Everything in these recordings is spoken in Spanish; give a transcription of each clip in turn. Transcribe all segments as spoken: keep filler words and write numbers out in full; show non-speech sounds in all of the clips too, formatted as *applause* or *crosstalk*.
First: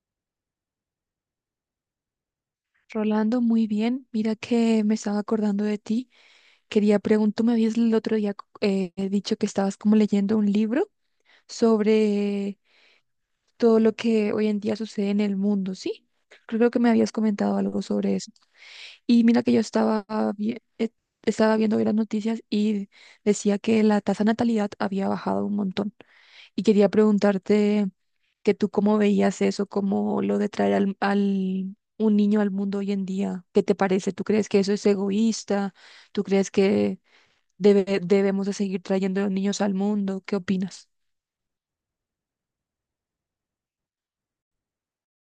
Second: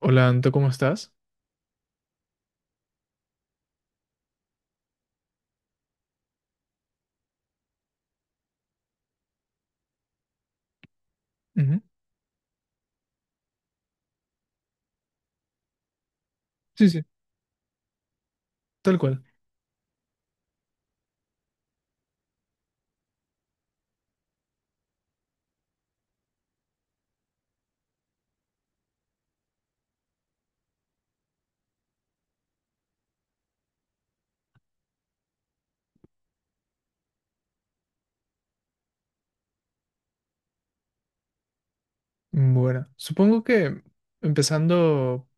Hola, Anto, ¿cómo estás? Rolando, muy bien. Mira que me estaba acordando de ti. Quería preguntar, tú me habías el otro día eh, dicho que estabas como leyendo un libro Ujú. sobre todo lo que hoy en día sucede en el mundo, ¿sí? Creo que me Sí, sí, habías comentado algo sobre eso. tal cual. Y mira que yo estaba, vi- eh, estaba viendo hoy las noticias y decía que la tasa de natalidad había bajado un montón. Y quería preguntarte que tú cómo veías eso, cómo lo de traer al, al- un niño al mundo hoy en día. ¿Qué te parece? ¿Tú crees que eso es egoísta? ¿Tú crees que debe- debemos de seguir trayendo niños al mundo? ¿Qué opinas? Bueno, supongo que empezando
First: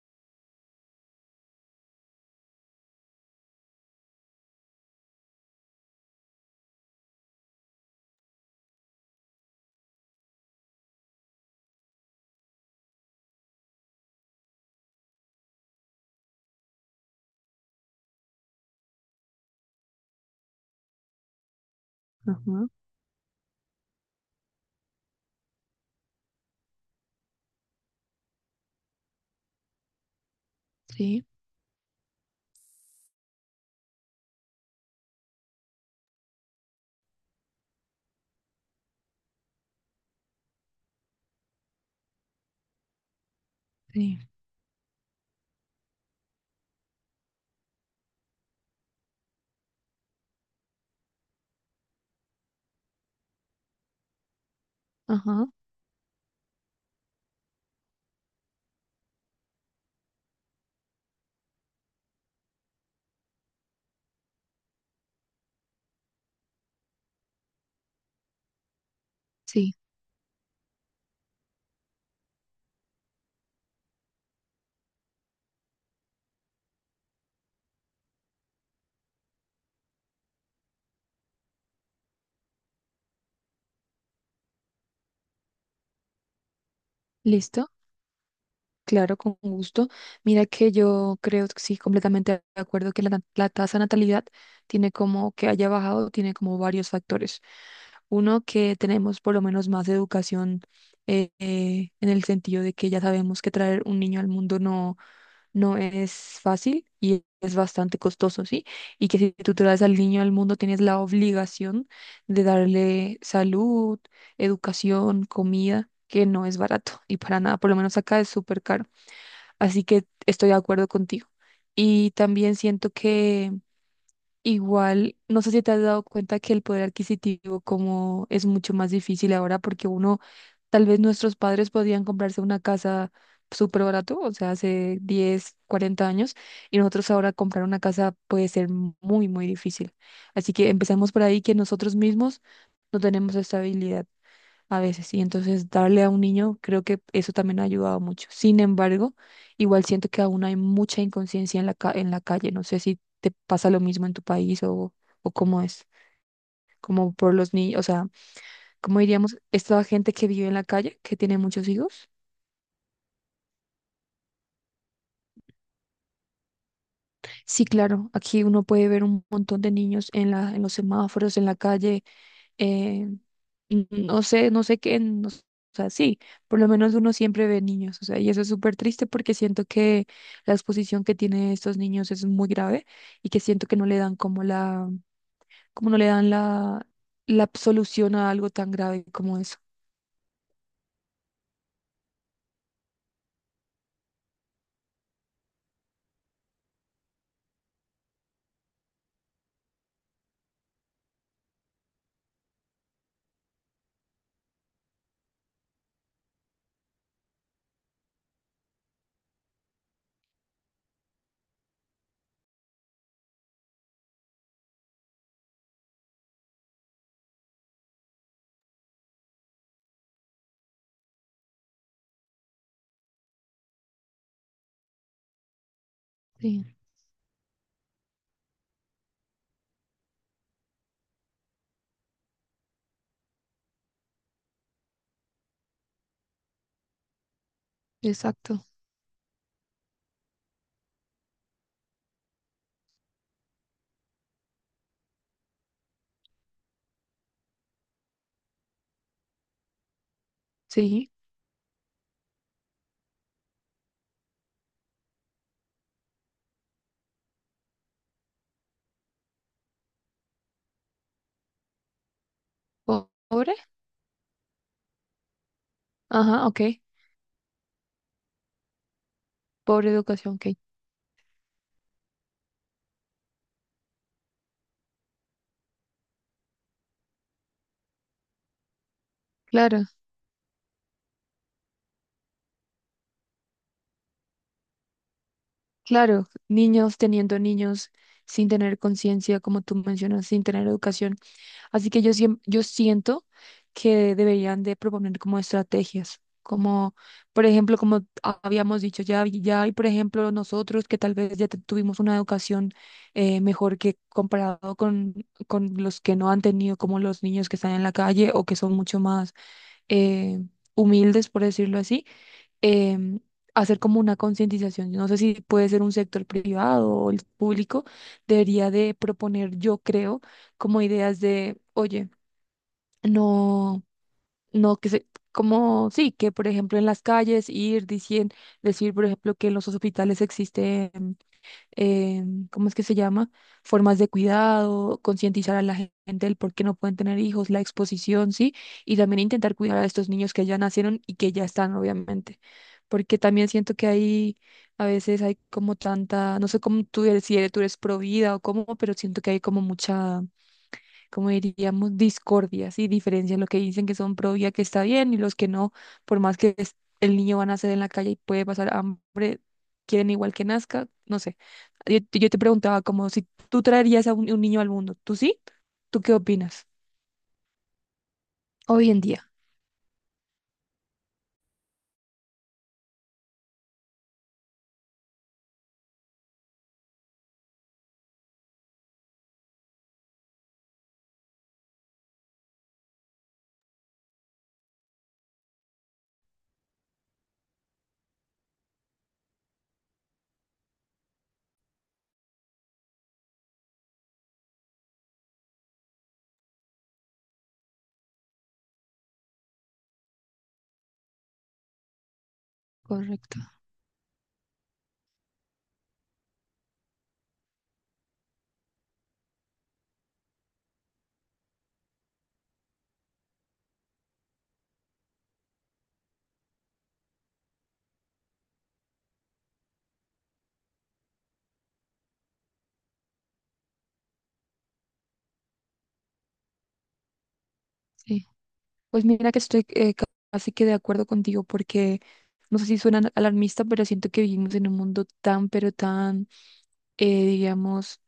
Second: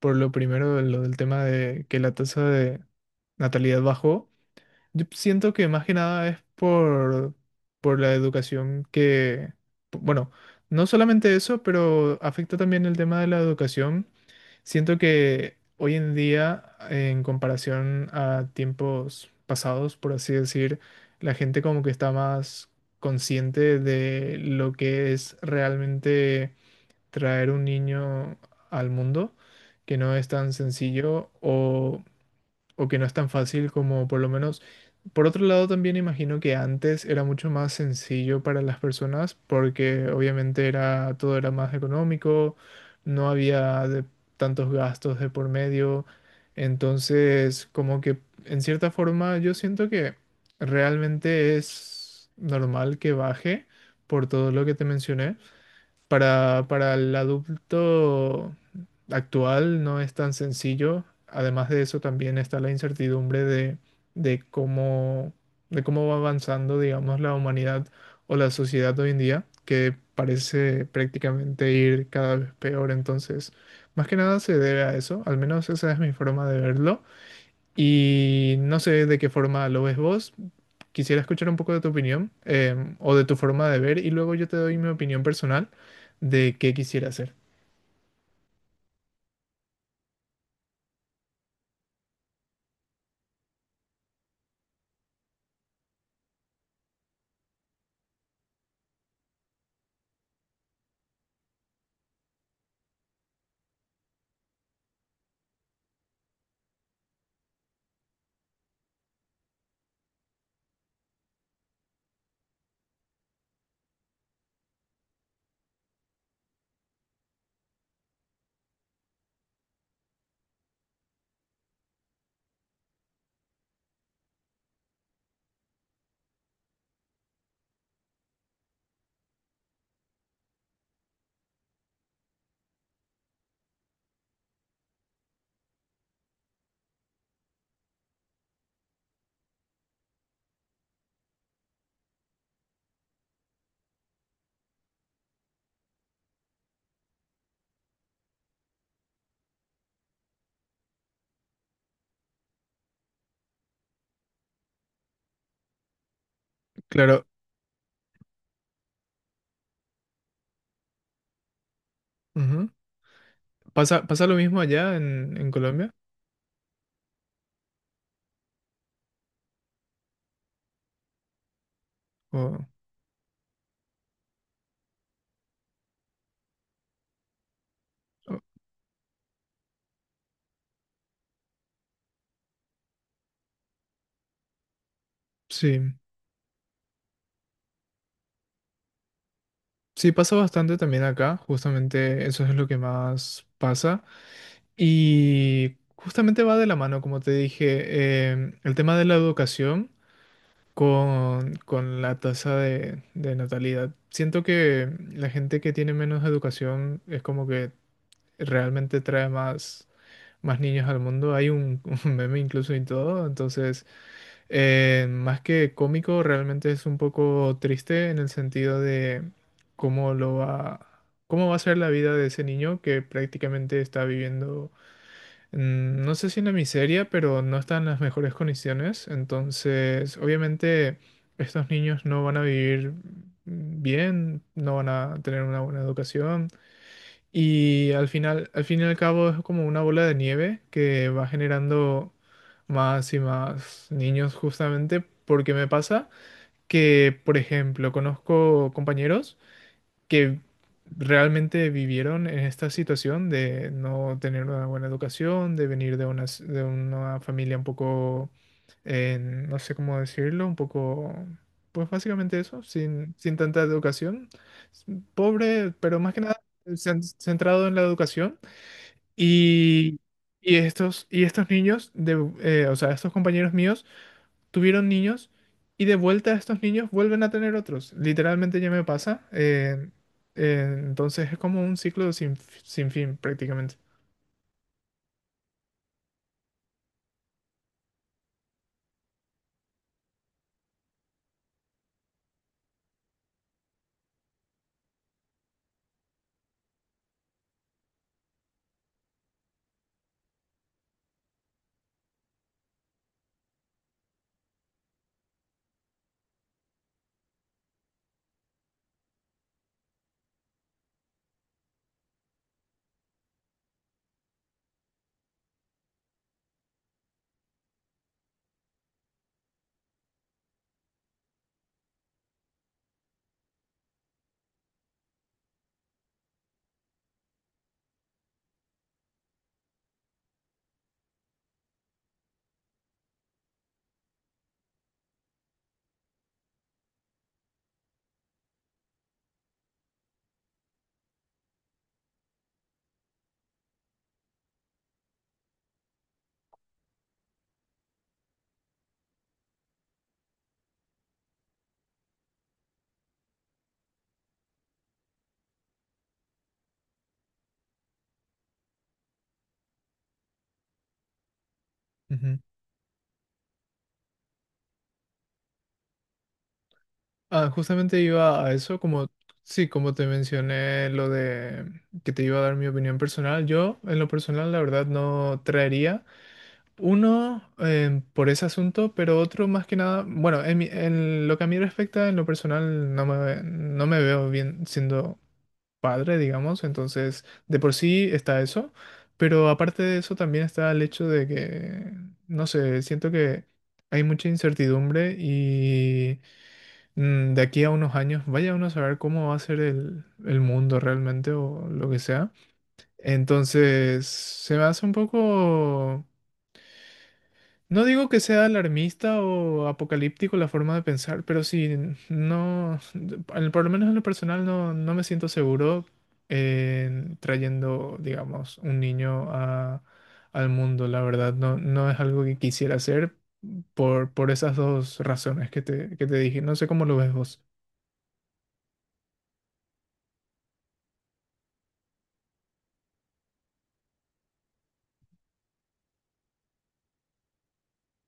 por lo primero, lo del tema de que la tasa de natalidad bajó, yo siento que más que nada es por, por la educación que, bueno, no solamente eso, pero afecta también el tema de la educación. Siento que hoy en día, en comparación a tiempos pasados, por así decir, la gente como que está más Ajá, consciente de lo que es realmente traer un niño al mundo, que no es tan sí, sencillo o o que no es tan fácil como por lo menos. Por otro lado, también imagino que antes era mucho más sencillo para las personas porque obviamente era todo era más económico, no había de- sí, tantos gastos de por medio. Entonces, como que en cierta forma yo siento que realmente es normal que baje por todo lo que te mencioné. ajá, Para, para el adulto actual no es tan sencillo. Además de eso, también está la incertidumbre de, de cómo, de cómo va avanzando, digamos, la humanidad o la sociedad hoy en día, sí. que parece prácticamente ir cada vez peor. Entonces, más que nada se debe a eso, al menos esa es mi forma de verlo. Y no sé de qué forma lo ves vos. Quisiera escuchar un poco de tu opinión em, o de tu forma de ver, y luego yo te doy mi opinión personal de qué quisiera hacer. ¿Listo? Claro, con gusto. Mira que yo creo, que sí, completamente de acuerdo que la, na- la tasa de natalidad tiene como que haya bajado, tiene como varios factores. Uno, que tenemos por lo menos más educación eh, eh, en el sentido de que ya sabemos que traer un niño al mundo no, no es fácil y es bastante costoso, ¿sí? Y que si tú traes al niño al mundo tienes la obligación de darle salud, educación, comida, que no es barato y para nada, por lo menos acá es súper caro. Así que estoy de acuerdo contigo. Y también siento que igual, no sé si te has dado cuenta que el poder adquisitivo como es mucho más difícil ahora porque uno, tal vez nuestros padres podían comprarse una casa súper barato, o sea, hace diez cuarenta años, y nosotros ahora comprar una casa puede ser muy, muy difícil. Así que empezamos por ahí que nosotros mismos no tenemos estabilidad a veces. Y entonces darle a un niño, creo que eso también ha ayudado mucho. Sin embargo, igual siento que aún hay mucha inconsciencia en la, ca- en la calle. No sé si te pasa lo mismo en tu país o, o cómo es, como Claro, por los niños, o sea, cómo diríamos, esta gente que vive en la calle, que tiene muchos hijos. ujú. ¿Pasa, pasa lo mismo allá en, en Colombia? Sí, claro, aquí uno puede ver un montón de niños en la, en los semáforos, en la calle. O- eh, no sé, no sé qué, no s- o sea, sí, por lo menos uno siempre ve niños, o sea, y o- eso es súper triste porque siento que la exposición que tienen estos niños es muy grave y que siento que no le dan como la, como sí, no le dan la, la solución a algo tan grave como eso. sí, pasa bastante también acá, justamente eso es lo que más pasa. Y justamente va de la mano, como te dije, em, el tema de la educación, con, con la tasa de, de natalidad. Siento que la gente que tiene menos educación es como que realmente trae más, más niños al mundo. Hay un, *laughs* un meme incluso y todo. Entonces, eh, más que cómico, realmente es un poco triste en el sentido de cómo lo va, cómo va a ser la vida de ese niño que prácticamente está viviendo mm, no sé si una Sí, miseria, pero no están en las mejores condiciones. Entonces, obviamente, estos niños no van a vivir bien, no van a tener una buena educación. Y al final, al exacto. fin y al cabo, es como una bola de nieve que va generando más y más niños, justamente porque me pasa que, por ejemplo, conozco compañeros que Sí, realmente vivieron en esta situación de no tener una buena educación, de venir de una, de una familia un poco, eh, no sé cómo decirlo, un poco, pues básicamente eso, po- sin, sin pobre. tanta educación, pobre, pero más que nada Ajá, ok. cen- centrado en la educación. Pobre Y, educación, ok. y estos, y estos niños, de, eh, o sea, estos compañeros míos, tuvieron niños y de vuelta estos niños vuelven a tener otros. Literalmente ya me pasa. Claro, eh, eh, entonces es como un ciclo sin, f- sin fin prácticamente. claro. Niños teniendo niños sin tener conciencia, como tú mencionas, sin tener educación. Así que yo, siem- yo siento que deberían de proponer como estrategias, como por ejemplo, como ha- habíamos dicho, ya, hay- ya hay, por ejemplo, nosotros que tal vez ya te- tuvimos una educación eh, mejor que comparado con, con los que no han tenido, como los niños que están en la calle o que son mucho más eh, humildes, por decirlo así, em, hacer como una concientización. No sé si puede ser un sector privado o el público, debería de proponer, yo creo, como ideas de, oye, no, no que se, como sí, que por ejemplo en las calles ir diciendo, decir por ejemplo que en los hospitales existen, em, ¿cómo es que se llama? Formas de cuidado, concientizar a la gen- gente del por qué no pueden tener hijos, la exposición, sí, y también intentar cuidar a estos niños que ya nacieron y que ya están, obviamente, porque también siento que hay, a veces hay como tanta, no sé cómo tú eres, si eres, tú eres pro vida o cómo, pero siento que hay como mucha como diríamos, discordias y diferencias, lo que dicen que son pro vida que está bien y los que no, por más que es- el niño va a nacer en la calle y puede pasar hambre, quieren igual que nazca, no sé. Yo, te yo Ujú. te preguntaba como si tú traerías a un, un niño al mundo, ¿tú sí? ¿Tú qué opinas? Ah, justamente iba a eso, Hoy en como, día. sí, como te mencioné lo de que te iba a dar mi opinión personal, yo en lo personal la verdad no traería uno eh, por ese asunto, pero otro más que nada, bueno, en, mi- en lo que a mí respecta, en lo personal no me, no me veo bien siendo padre, digamos, entonces de por sí está eso, pero aparte de eso también está el hecho de que, no sé, siento que hay mucha incertidumbre y mm, de aquí a unos años vaya uno a saber cómo va a ser el, el mundo realmente o lo que sea. Correcto, Entonces se me hace un poco... No digo que sea alarmista o apocalíptico la forma de pensar, pero sí, no, al- por lo menos en lo personal no, no me siento seguro en trayendo, digamos, un niño a- al mundo. La verdad, no, no es algo que quisiera hacer por, por esas dos razones que te, que te dije. No sé cómo lo ves vos. sí. Pues mira que estoy eh, ca- casi que de acuerdo contigo porque no sé si suena alarmista, pero siento que vivimos en un mundo tan, pero tan, eh, digamos,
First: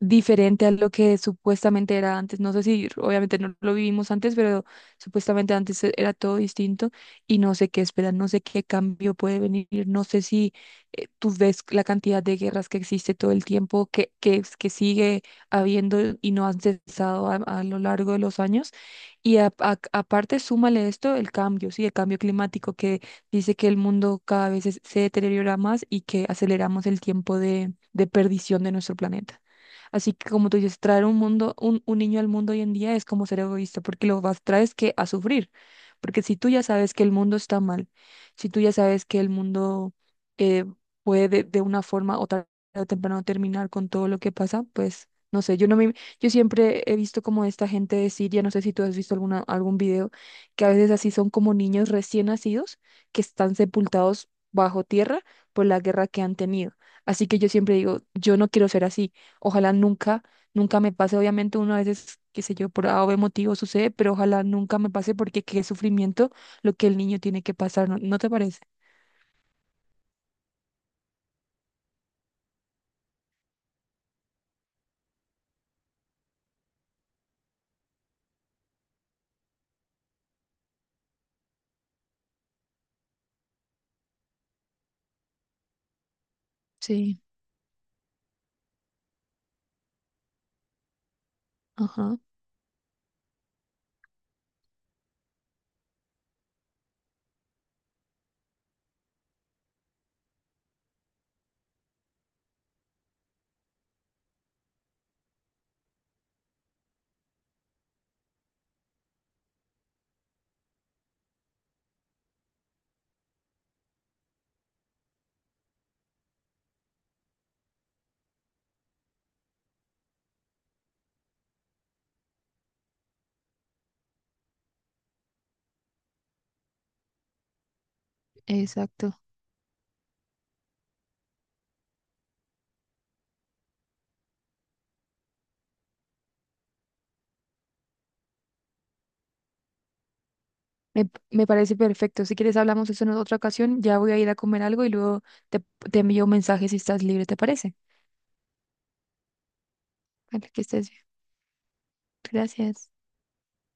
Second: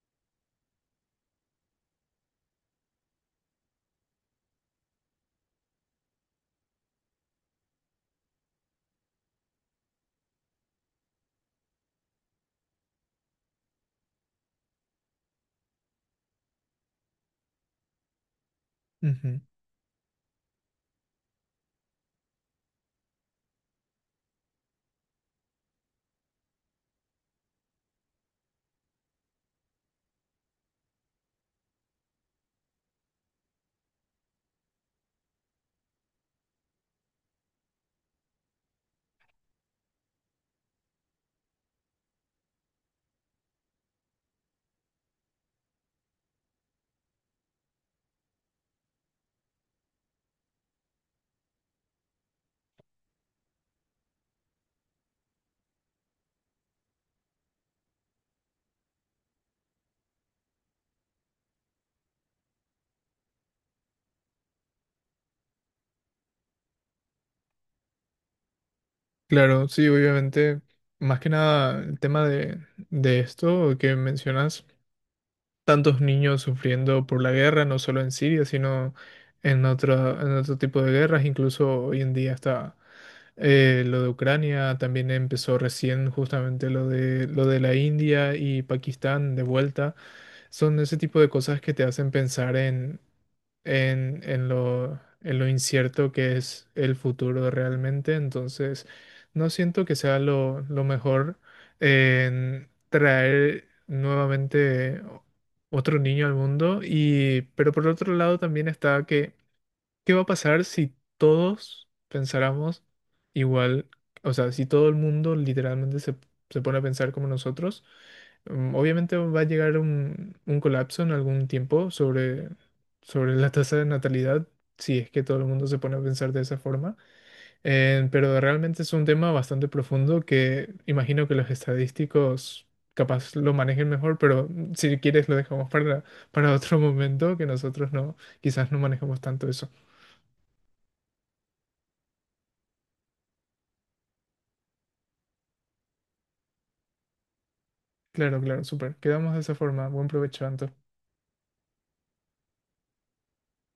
diferente a lo que supuestamente era antes. No sé si obviamente no lo vivimos antes, pero supuestamente antes e- era todo distinto y no sé qué esperar, no sé qué cambio puede venir, no sé si eh, tú ves la cantidad de guerras que existe todo el tiempo, que, que, es- que sigue habiendo y no han cesado a, a lo largo de los años. Y Ujú. a- a- aparte, súmale esto, el cambio, sí, el cambio climático que dice que el mundo cada vez es- se deteriora más y que aceleramos el tiempo de de perdición de nuestro planeta. Así que como tú dices, traer un mundo, un, un niño al mundo hoy en día es como ser egoísta, porque lo vas traes que a sufrir. Porque si tú ya sabes que el mundo está mal, si tú ya sabes que el mundo eh, puede de, de una forma o tarde o temprano terminar con todo lo que pasa, pues no sé, yo no me, yo siempre he visto como esta gente de Siria, no sé si tú has visto alguna, algún video, que a veces así son como niños recién nacidos que están sepultados bajo tierra por la guerra que han tenido. Así que yo siempre digo, yo no quiero ser así. Ojalá nunca, nunca me pase. Obviamente uno a veces, qué sé yo, por a o be motivo sucede, pero ojalá nunca me pase porque qué sufrimiento lo que el niño tiene que pasar, ¿no, no te parece? Claro, sí, obviamente, más que nada el tema de, de esto que mencionas, tantos niños sufriendo por la guerra, no solo en Siria, sino en otra, en otro tipo de guerras. Incluso hoy en día está eh, lo de Ucrania, también empezó recién justamente lo Sí, de, lo de la India y Pakistán de vuelta. Son ese tipo de cosas que te hacen ajá, pensar en, en lo, en lo incierto que es el futuro realmente. Entonces, no siento que sea lo, lo mejor en traer nuevamente otro niño al mundo. Y, pero por otro lado también está que ¿qué va a pasar si todos pensáramos igual? O sea, si todo el mundo literalmente se, se pone a pensar como nosotros, mm, obviamente va a llegar un, un colapso en algún tiempo sobre, sobre la tasa de natalidad, si es que todo el mundo se pone a pensar de esa forma. Eh, pero realmente es un exacto. tema bastante profundo que imagino que los estadísticos capaz lo manejen mejor, pero mm, si quieres lo dejamos para, para otro momento, que nosotros no, quizás no manejamos tanto eso. Me, me parece perfecto. Si quieres hablamos de eso en otra ocasión. Ya voy a ir a comer algo y luego te, te envío un mensaje si estás libre, ¿te parece? Claro, claro, súper. Quedamos de esa forma. Buen provecho, Vale, que Anto. estés bien. Gracias.